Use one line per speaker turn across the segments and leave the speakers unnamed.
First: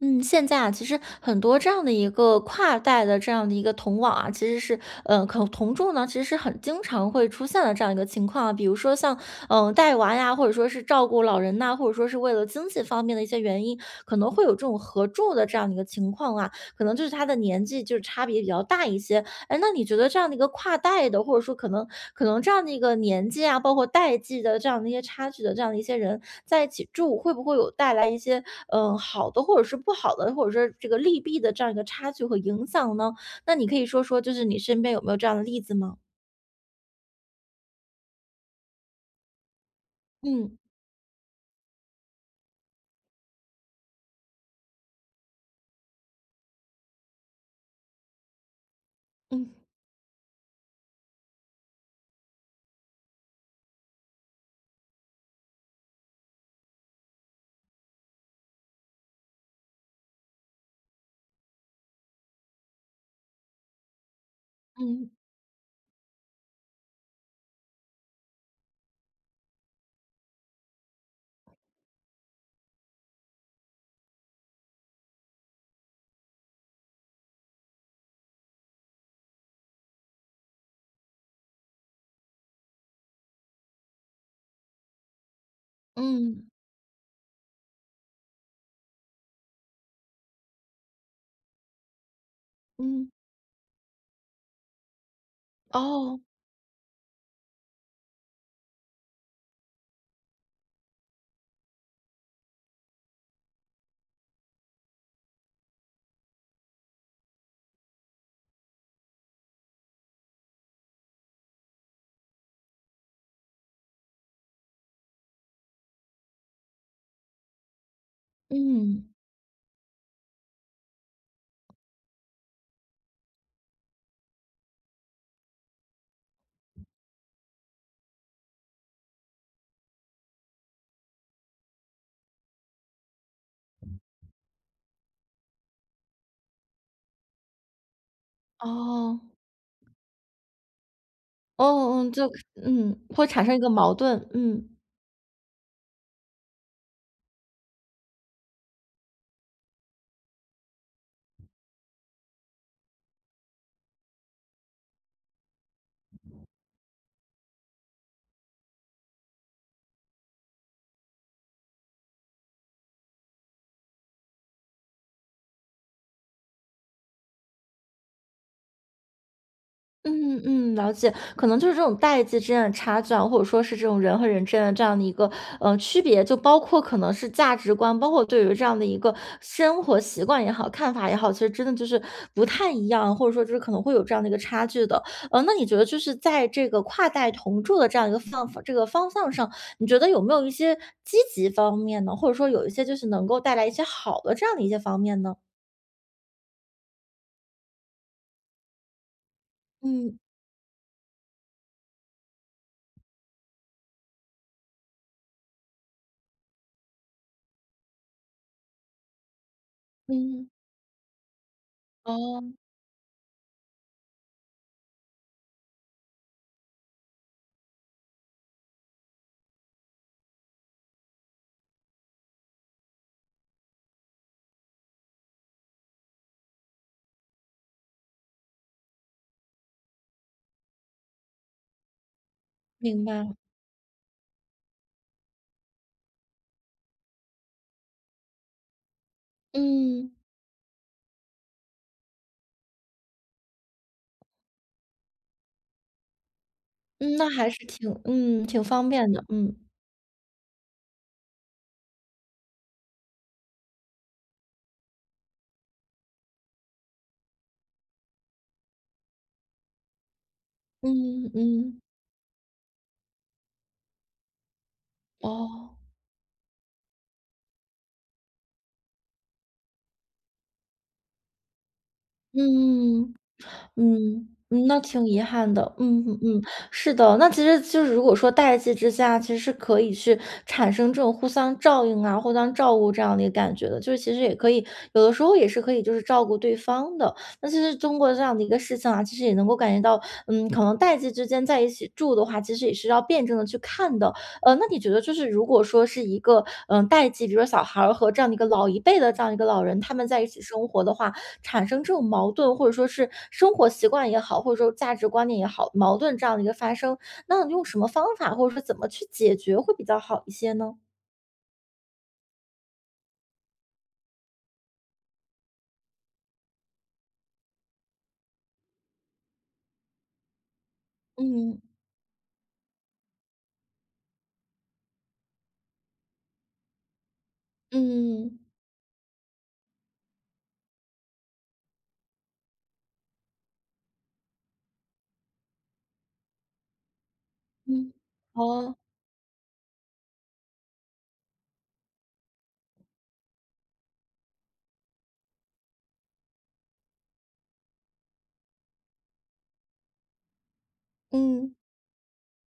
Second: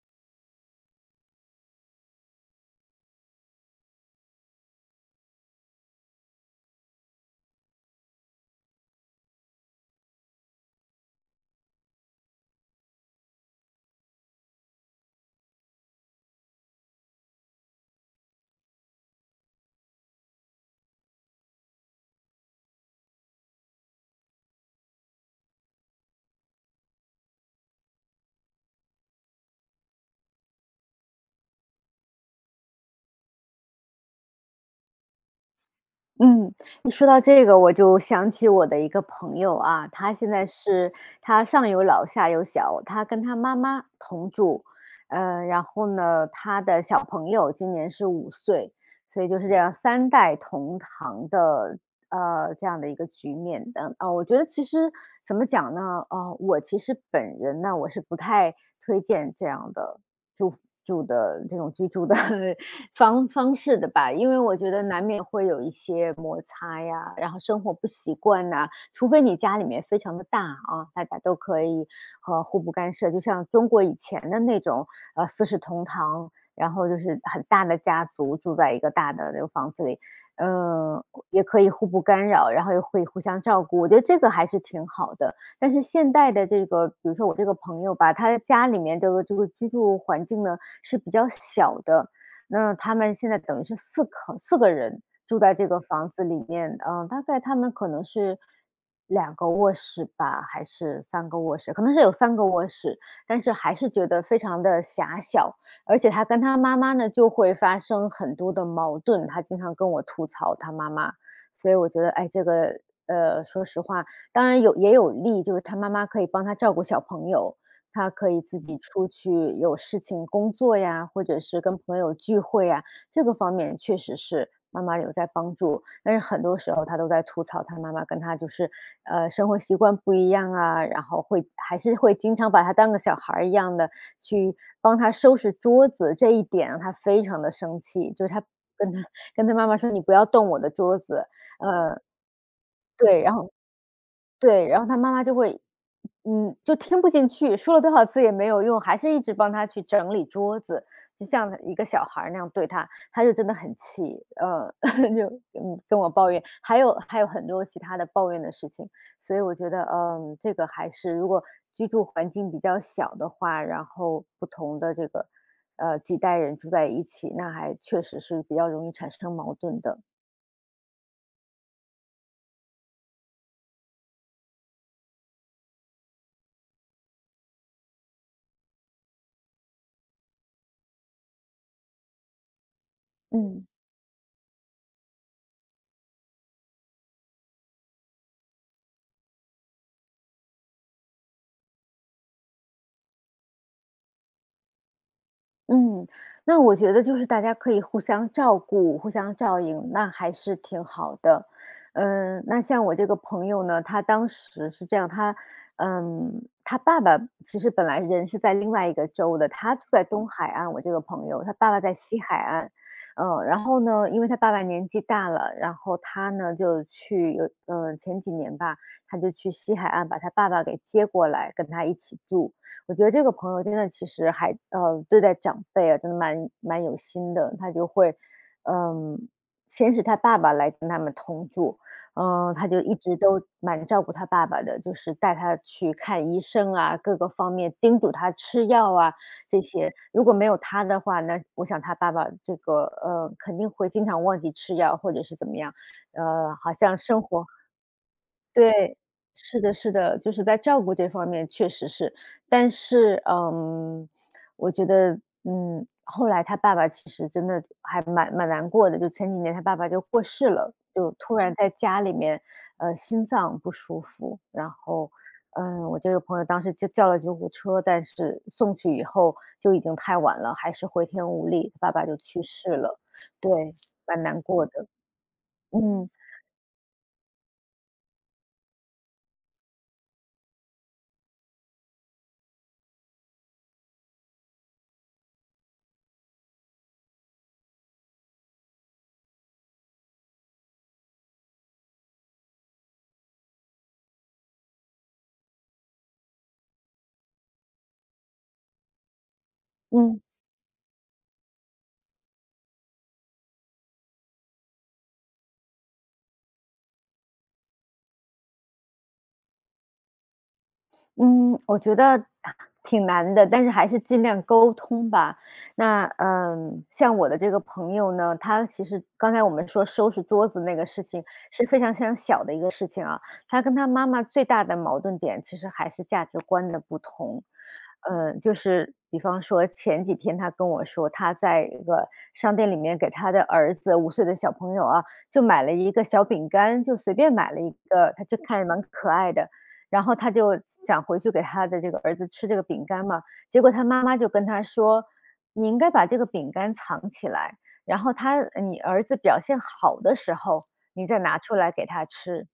嗯，现在啊，其实很多这样的一个跨代的这样的一个同网啊，其实是，可同住呢，其实是很经常会出现的这样一个情况啊。比如说像，带娃呀，或者说是照顾老人呐、或者说是为了经济方面的一些原因，可能会有这种合住的这样的一个情况啊。可能就是他的年纪就是差别比较大一些。哎，那你觉得这样的一个跨代的，或者说可能这样的一个年纪啊，包括代际的这样的一些差距的这样的一些人在一起住，会不会有带来一些好的，或者是不好的，或者说这个利弊的这样一个差距和影响呢？那你可以说说，就是你身边有没有这样的例子吗？
嗯，一说到这个我就想起我的一个朋友啊，他现在
嗯
是他上有老下有小，他跟他妈妈同住，然后呢，他的小朋友今年是五岁，所以就是
嗯
这样三代同堂的，这样的一个局面的啊，我觉得其实怎么讲呢，我其实本人呢，我是不太推荐这样的住住的这种居住的 方式的吧，因为我觉得难
嗯
免会有一些摩擦呀，然后生活不习惯呐。除非你家里面非常的大啊，大家都可以互不干涉，就像中国以前的那种四世同堂，然后就是很大的家族住在一个大的那个房子里，嗯、也可以互不干扰，然后又会互相照顾，我觉得这个还是挺好的。但是现代
嗯
的这个，比如说我这个朋友吧，他的家里面这个居住环境呢是比较小的，那他
嗯，
们现在等于是4个人住在这个房
哦，
子里面。嗯、大概他们可能是2个卧室吧，还是三个卧室，可能是有三个卧室，但是还是觉得非常的狭小，而且他跟他妈妈呢就会发生很多的矛盾，他经常跟我吐槽他妈妈，所以我觉得，哎，这个说实话，当然有也有利，就是他妈妈可以帮他照顾小朋友，他可以自己
嗯
出去有事情工作呀，或者是跟朋友聚会呀，这个方面确实是妈妈有在帮助。但是很多时候他都在吐槽他妈妈跟他就是，生活习惯不一样啊，然后还是会经常把他当个小孩儿一样的去帮他收拾桌子，这一点让他非常的生气，就是他跟他
哦
跟他妈妈说："你不要动我的桌子。"
哦嗯，就
对，
会
然
产
后
生一个矛盾，嗯。
他妈妈就会就听不进去，说了多少次也没有用，还是一直帮他去整理桌子，就像一个小孩儿那样对他，他就真的很气，就跟我抱怨，还有很多其他的抱怨的事情，所以我觉得，这个还是如果居住环境比较小的话，然后不同的这个几代人住在一起，那还确实是比较容易产生矛盾的，
嗯嗯，了解。可能就是这种代际之间的差距啊，或者说是这种人和人之间的这样的一个区别，就包括可能是价值观，包括对于这样的一个生活习惯也好、看法也好，其实真的就是不太一样，或者说就是
嗯。
可能会有这样的一个差距的。那你觉得就是在这个跨代同住的这样一个这个方向上，你觉得有没有一些积极方面呢？或者说有一些就是能够带来一些好的这样的一些方面呢？
嗯，那我觉得就是大家可以互相照顾、互相照应，那
嗯
还是挺好的。那像我这个朋友呢，他当时是这样，他，嗯，他爸爸其实本来人是在另外一个州的，他住在东
嗯，
海岸，我这个朋友，他爸爸在西海
哦，
岸。然后呢，因为他爸爸年纪大了，然后他呢就去有，前几年吧，他就去西海岸把他爸爸给接过来，跟他一起住。我觉得这个朋友真的其实还对待长辈啊，真的蛮有心的。他就会，嗯，先是他爸爸来跟他们同住。他就一
明白
直
了，
都蛮照顾他爸爸的，就是带他去看医生啊，各个方面叮嘱他吃药啊这些。
嗯。
如果没有他的话，那我想他爸爸这个肯定会经常忘记吃药或者是怎么样，呃，好像
嗯，
生
那
活
还是挺方
对，
便的，嗯，
是的是的，就是在照顾这方面确实是，但是，我觉得，后来他爸爸其实真的还蛮难过的，就前几年他爸爸就过世了，就
嗯
突然在
嗯，
家里面，心脏不舒服，然后，
哦，
我这个朋友当时就叫了救护车，但是送去以后就已经太晚了，还是回天无力，爸爸就去世了，
嗯嗯嗯哦
对，
嗯
蛮
嗯，
难过
嗯，那
的，
挺遗憾的。嗯
嗯
嗯嗯，是的。那其实就是如果说代际之下，其实是可以去产生这种互相照应啊、互相照顾这样的一个感觉的。就是其实也可以，有的时候也是可以就是照顾对方的。那其实通过这样的一个事情啊，其实也能够感觉到，可能代际之间在一起住的话，其实也是要辩证的去看的。那你觉得就是如果说是一个代际，比如说小孩儿和这样的一个老一辈的这样一个老人，他们在
嗯。
一起生活的话，产生这种矛盾，或者说是生活习惯也好，或者说价值观念也好，矛盾这样的一个发生，那用什么方法或者说怎么去解决会比较好一些呢？
嗯，我觉得啊挺难的，但是还是尽量沟通吧。那像我的这个朋友呢，他其实刚才我们说收拾桌子那个事情
嗯
是非常非常小的一个事情啊。他跟他妈妈最大的矛盾点其实还是价值观的不同。
嗯
就是比方说前几天他跟我说，他在一个商店里面给他的儿子五岁的小朋友啊，就买了一个小饼干，就随便买了一
嗯，
个，他就看着
哦，
蛮可爱的。然后他就想回去给他的这个儿子吃这个饼干嘛，结果他妈妈就跟他说："你应该把这个饼干藏起来，然后你儿子表现好的时候，你再拿
嗯，
出来给他吃。"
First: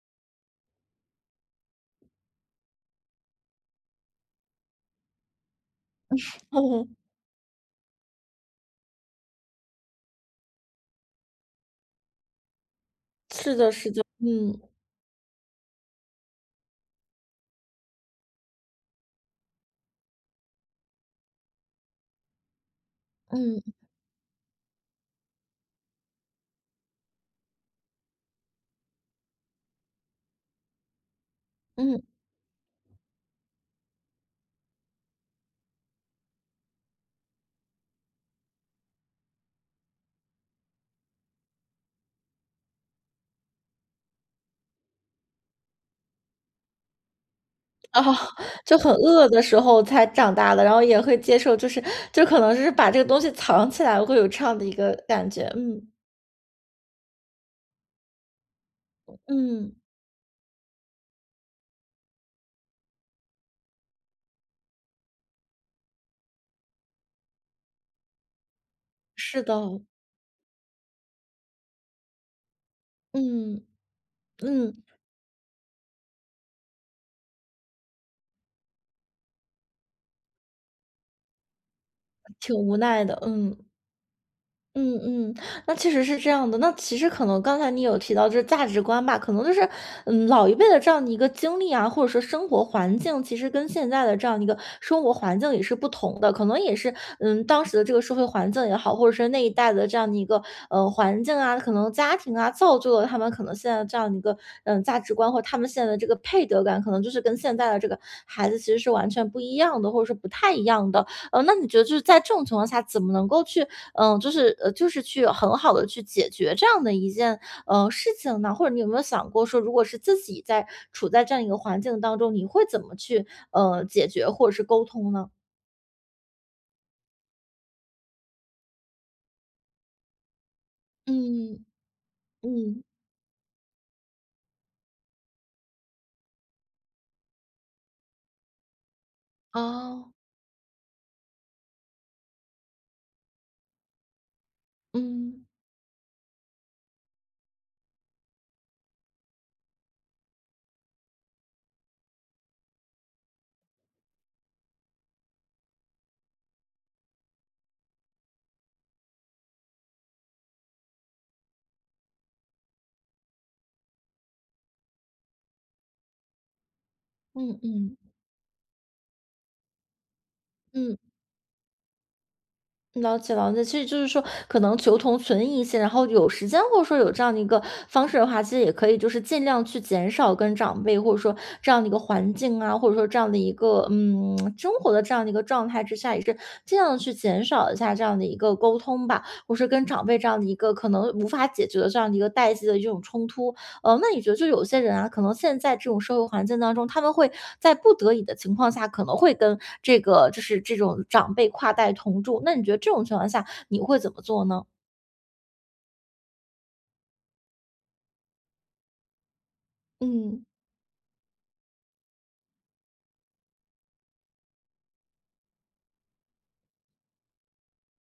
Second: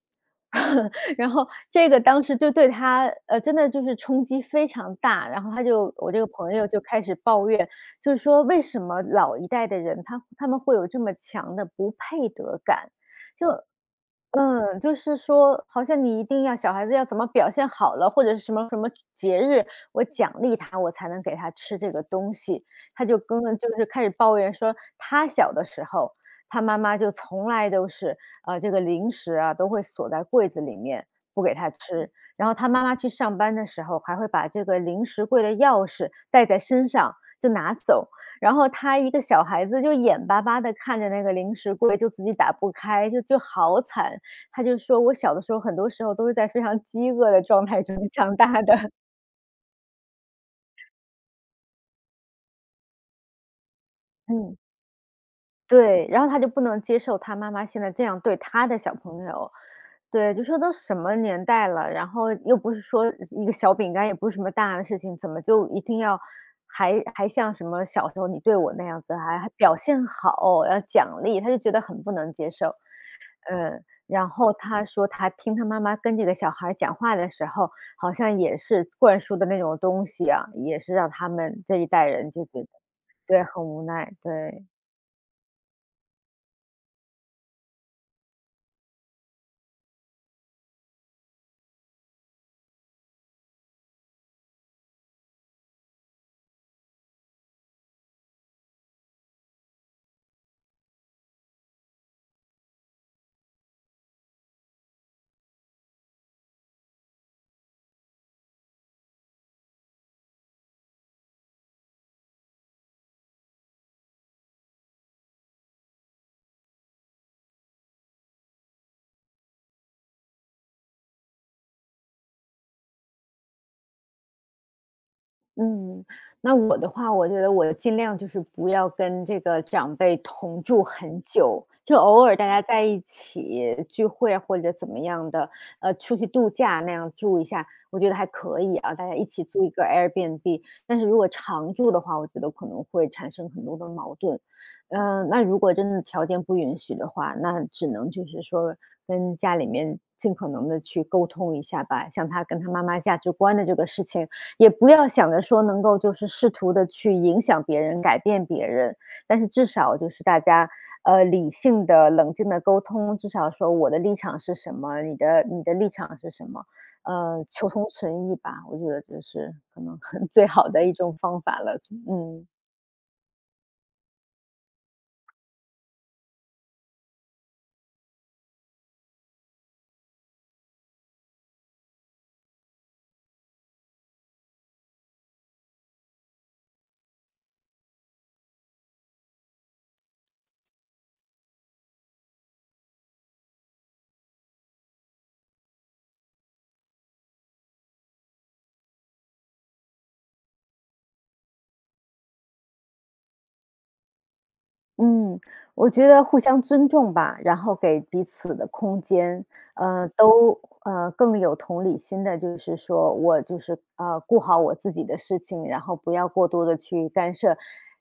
然后这个当时就对他，真的就是冲击非常大。然后我这个朋友就
哦，
开始抱怨，就是说为什么老一代的人他们会有这么强的不配得感？就
是的，是的，嗯
就是说好像你一定要小孩子要怎么表现好了，或者是什么什么节日，我奖励他，我才能给他吃这个东西。他就跟
嗯
就是开始抱怨说，他小的时候，他妈妈就从来都是，这个零食啊都会锁在柜子里面，不给他
嗯，
吃。然后他妈妈去上班的时候，还会把这个零食柜的钥匙带在身上就拿走。然后他一个小孩子就眼巴巴的看着那个零食柜，就自己打不开，就好惨。他就说："我小的时候，很多时候都是在非常饥饿的状态中
啊，
长大
就
的。
很 饿的时候才长大的，然后也会接受，就是就可能是把这个东西藏起来，会有这样
嗯。
的一个感觉，嗯
对，然后他就不能接受他妈妈现在这样对他的小朋友。
嗯，
对，就说都什么年代了，然后又不是说一个小饼干，也不是什么大的事情，怎么就一定要还像什么小时候你对我那样子，还
是
还表
的，
现好，要奖励，他就觉得很不能接受。
嗯
嗯，然后
嗯，
他说他听他妈妈跟这个小孩儿讲话的时候，好像也是灌输的那种东西啊，也是让他们这一代人就
挺
觉得
无奈的，
对，
嗯。
很无奈，对。
嗯嗯，那确实是这样的。那其实可能刚才你有提到就是价值观吧，可能就是，老一辈的这样的一个经历啊，或者说生活环境，其实跟现在的这样的一个生活环境也是不同的。可能也是，当时的这个社会环境也好，或者是那一代的这样的一个，环境啊，可能家庭啊，造就了他们可能现在这样的一个，价值观或他们现在的这个配得感，可能就是跟现在的这个孩子其实是完全不一样的，或者是不太一样的。那你觉得就是在这种情况下，怎么能够去就是去很好的去解决这样的一件，事情呢？或者你有没有想过说，如果是自己处在这样一个环境当中，你会怎么去，解决或者是沟通呢？
嗯，那我的话，我觉得我尽量就是不要跟这个长辈同住很
嗯，嗯。
久，就偶尔大家在
嗯
一起聚会或者怎么样的，出去度假那样住一下，我觉得还可以啊，大家一起租一个
哦，
Airbnb。但是如果常住的话，我觉得可能会产生很多的矛盾。那
嗯。
如果真的条件不允许的话，那只能就是说跟家里面尽可能的去沟通一下吧，像他跟他妈妈价值观的这个事情。也不要想着说能够就是试图的去影响别人、改变别人，但是至少就是大家，理性的、冷静的沟通，至少说我的立场是什么，你的立场是什么，
嗯
求同
嗯，
存异吧，我觉得这是可能 最好的一
嗯。
种方法了，嗯。
了解了解，其实就是说，可能求同存异一些，然后有时间或者说有这样的一个方式的话，其实也可以就是尽量去减少跟长辈或者说这样的一个环境啊，或者说这样的一个生活的这样的一个状态之下，也是尽量去减少一下这样的一个沟通吧，或是跟长辈这样的一个可能无法解决的这样的一个代际的一种冲突。那你觉得就有些人啊，可能现在这种社会环境当中，他们会在不得已的情况下，可能会跟这个就是这种长辈跨代同住，那你觉得这种情况下，你会怎么做呢？
嗯，我觉得互相尊重吧，然后给彼此的空间，
嗯，
都更有同理心的，就是说我就是顾好我自己的事情，然后不要过多的去干涉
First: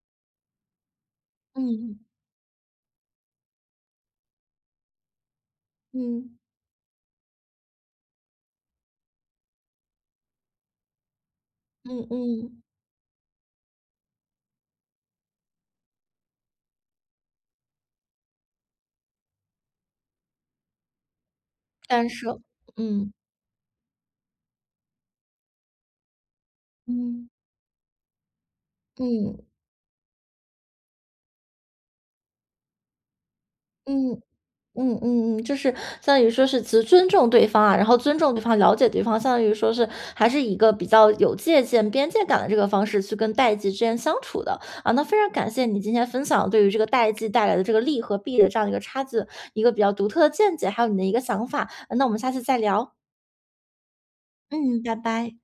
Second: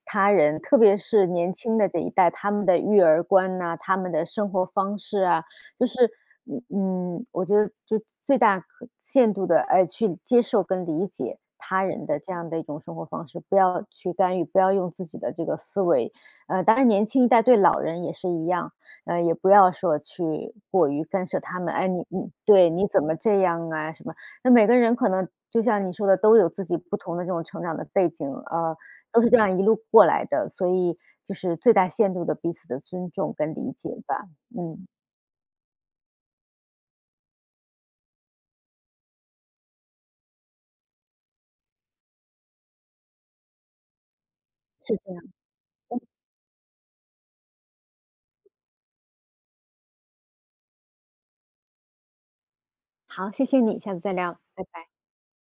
他人，特别是年
嗯
轻的这一
嗯
代，他们的育儿观呐、他们的生活方式啊，就是
嗯
嗯我觉得就最大可限度的去接受跟理解。他
嗯
人的这样的
嗯，
一种生活方式，不要去干预，不要用自己的这个思维，当然年轻一代对老人也是一样，也不要说去过于干涉他们，哎，你
干
你
涉，
对，你怎
嗯
么这样啊什么。那每个人可能就像你说的，都有自己不同的这
嗯
种成长的背景，都是这
嗯
样一路过来的，所以就是最大限度的彼此的尊重跟理解
嗯。
吧。嗯，
嗯嗯嗯，就是相当于说是其实尊重对方啊，然后尊重对方、了解对方，相当于说是还是一个比较有借鉴边界感的这个方式去跟代际之间相处的啊。
是
那
这
非
样。
常感谢你今天分享对于这个代际带来的这个利和弊的这样的一个差距，一个比较独特的见解，还有你的一个想法。那我们下次再聊。
好，谢谢你，下次再聊，拜
嗯，
拜。
拜拜。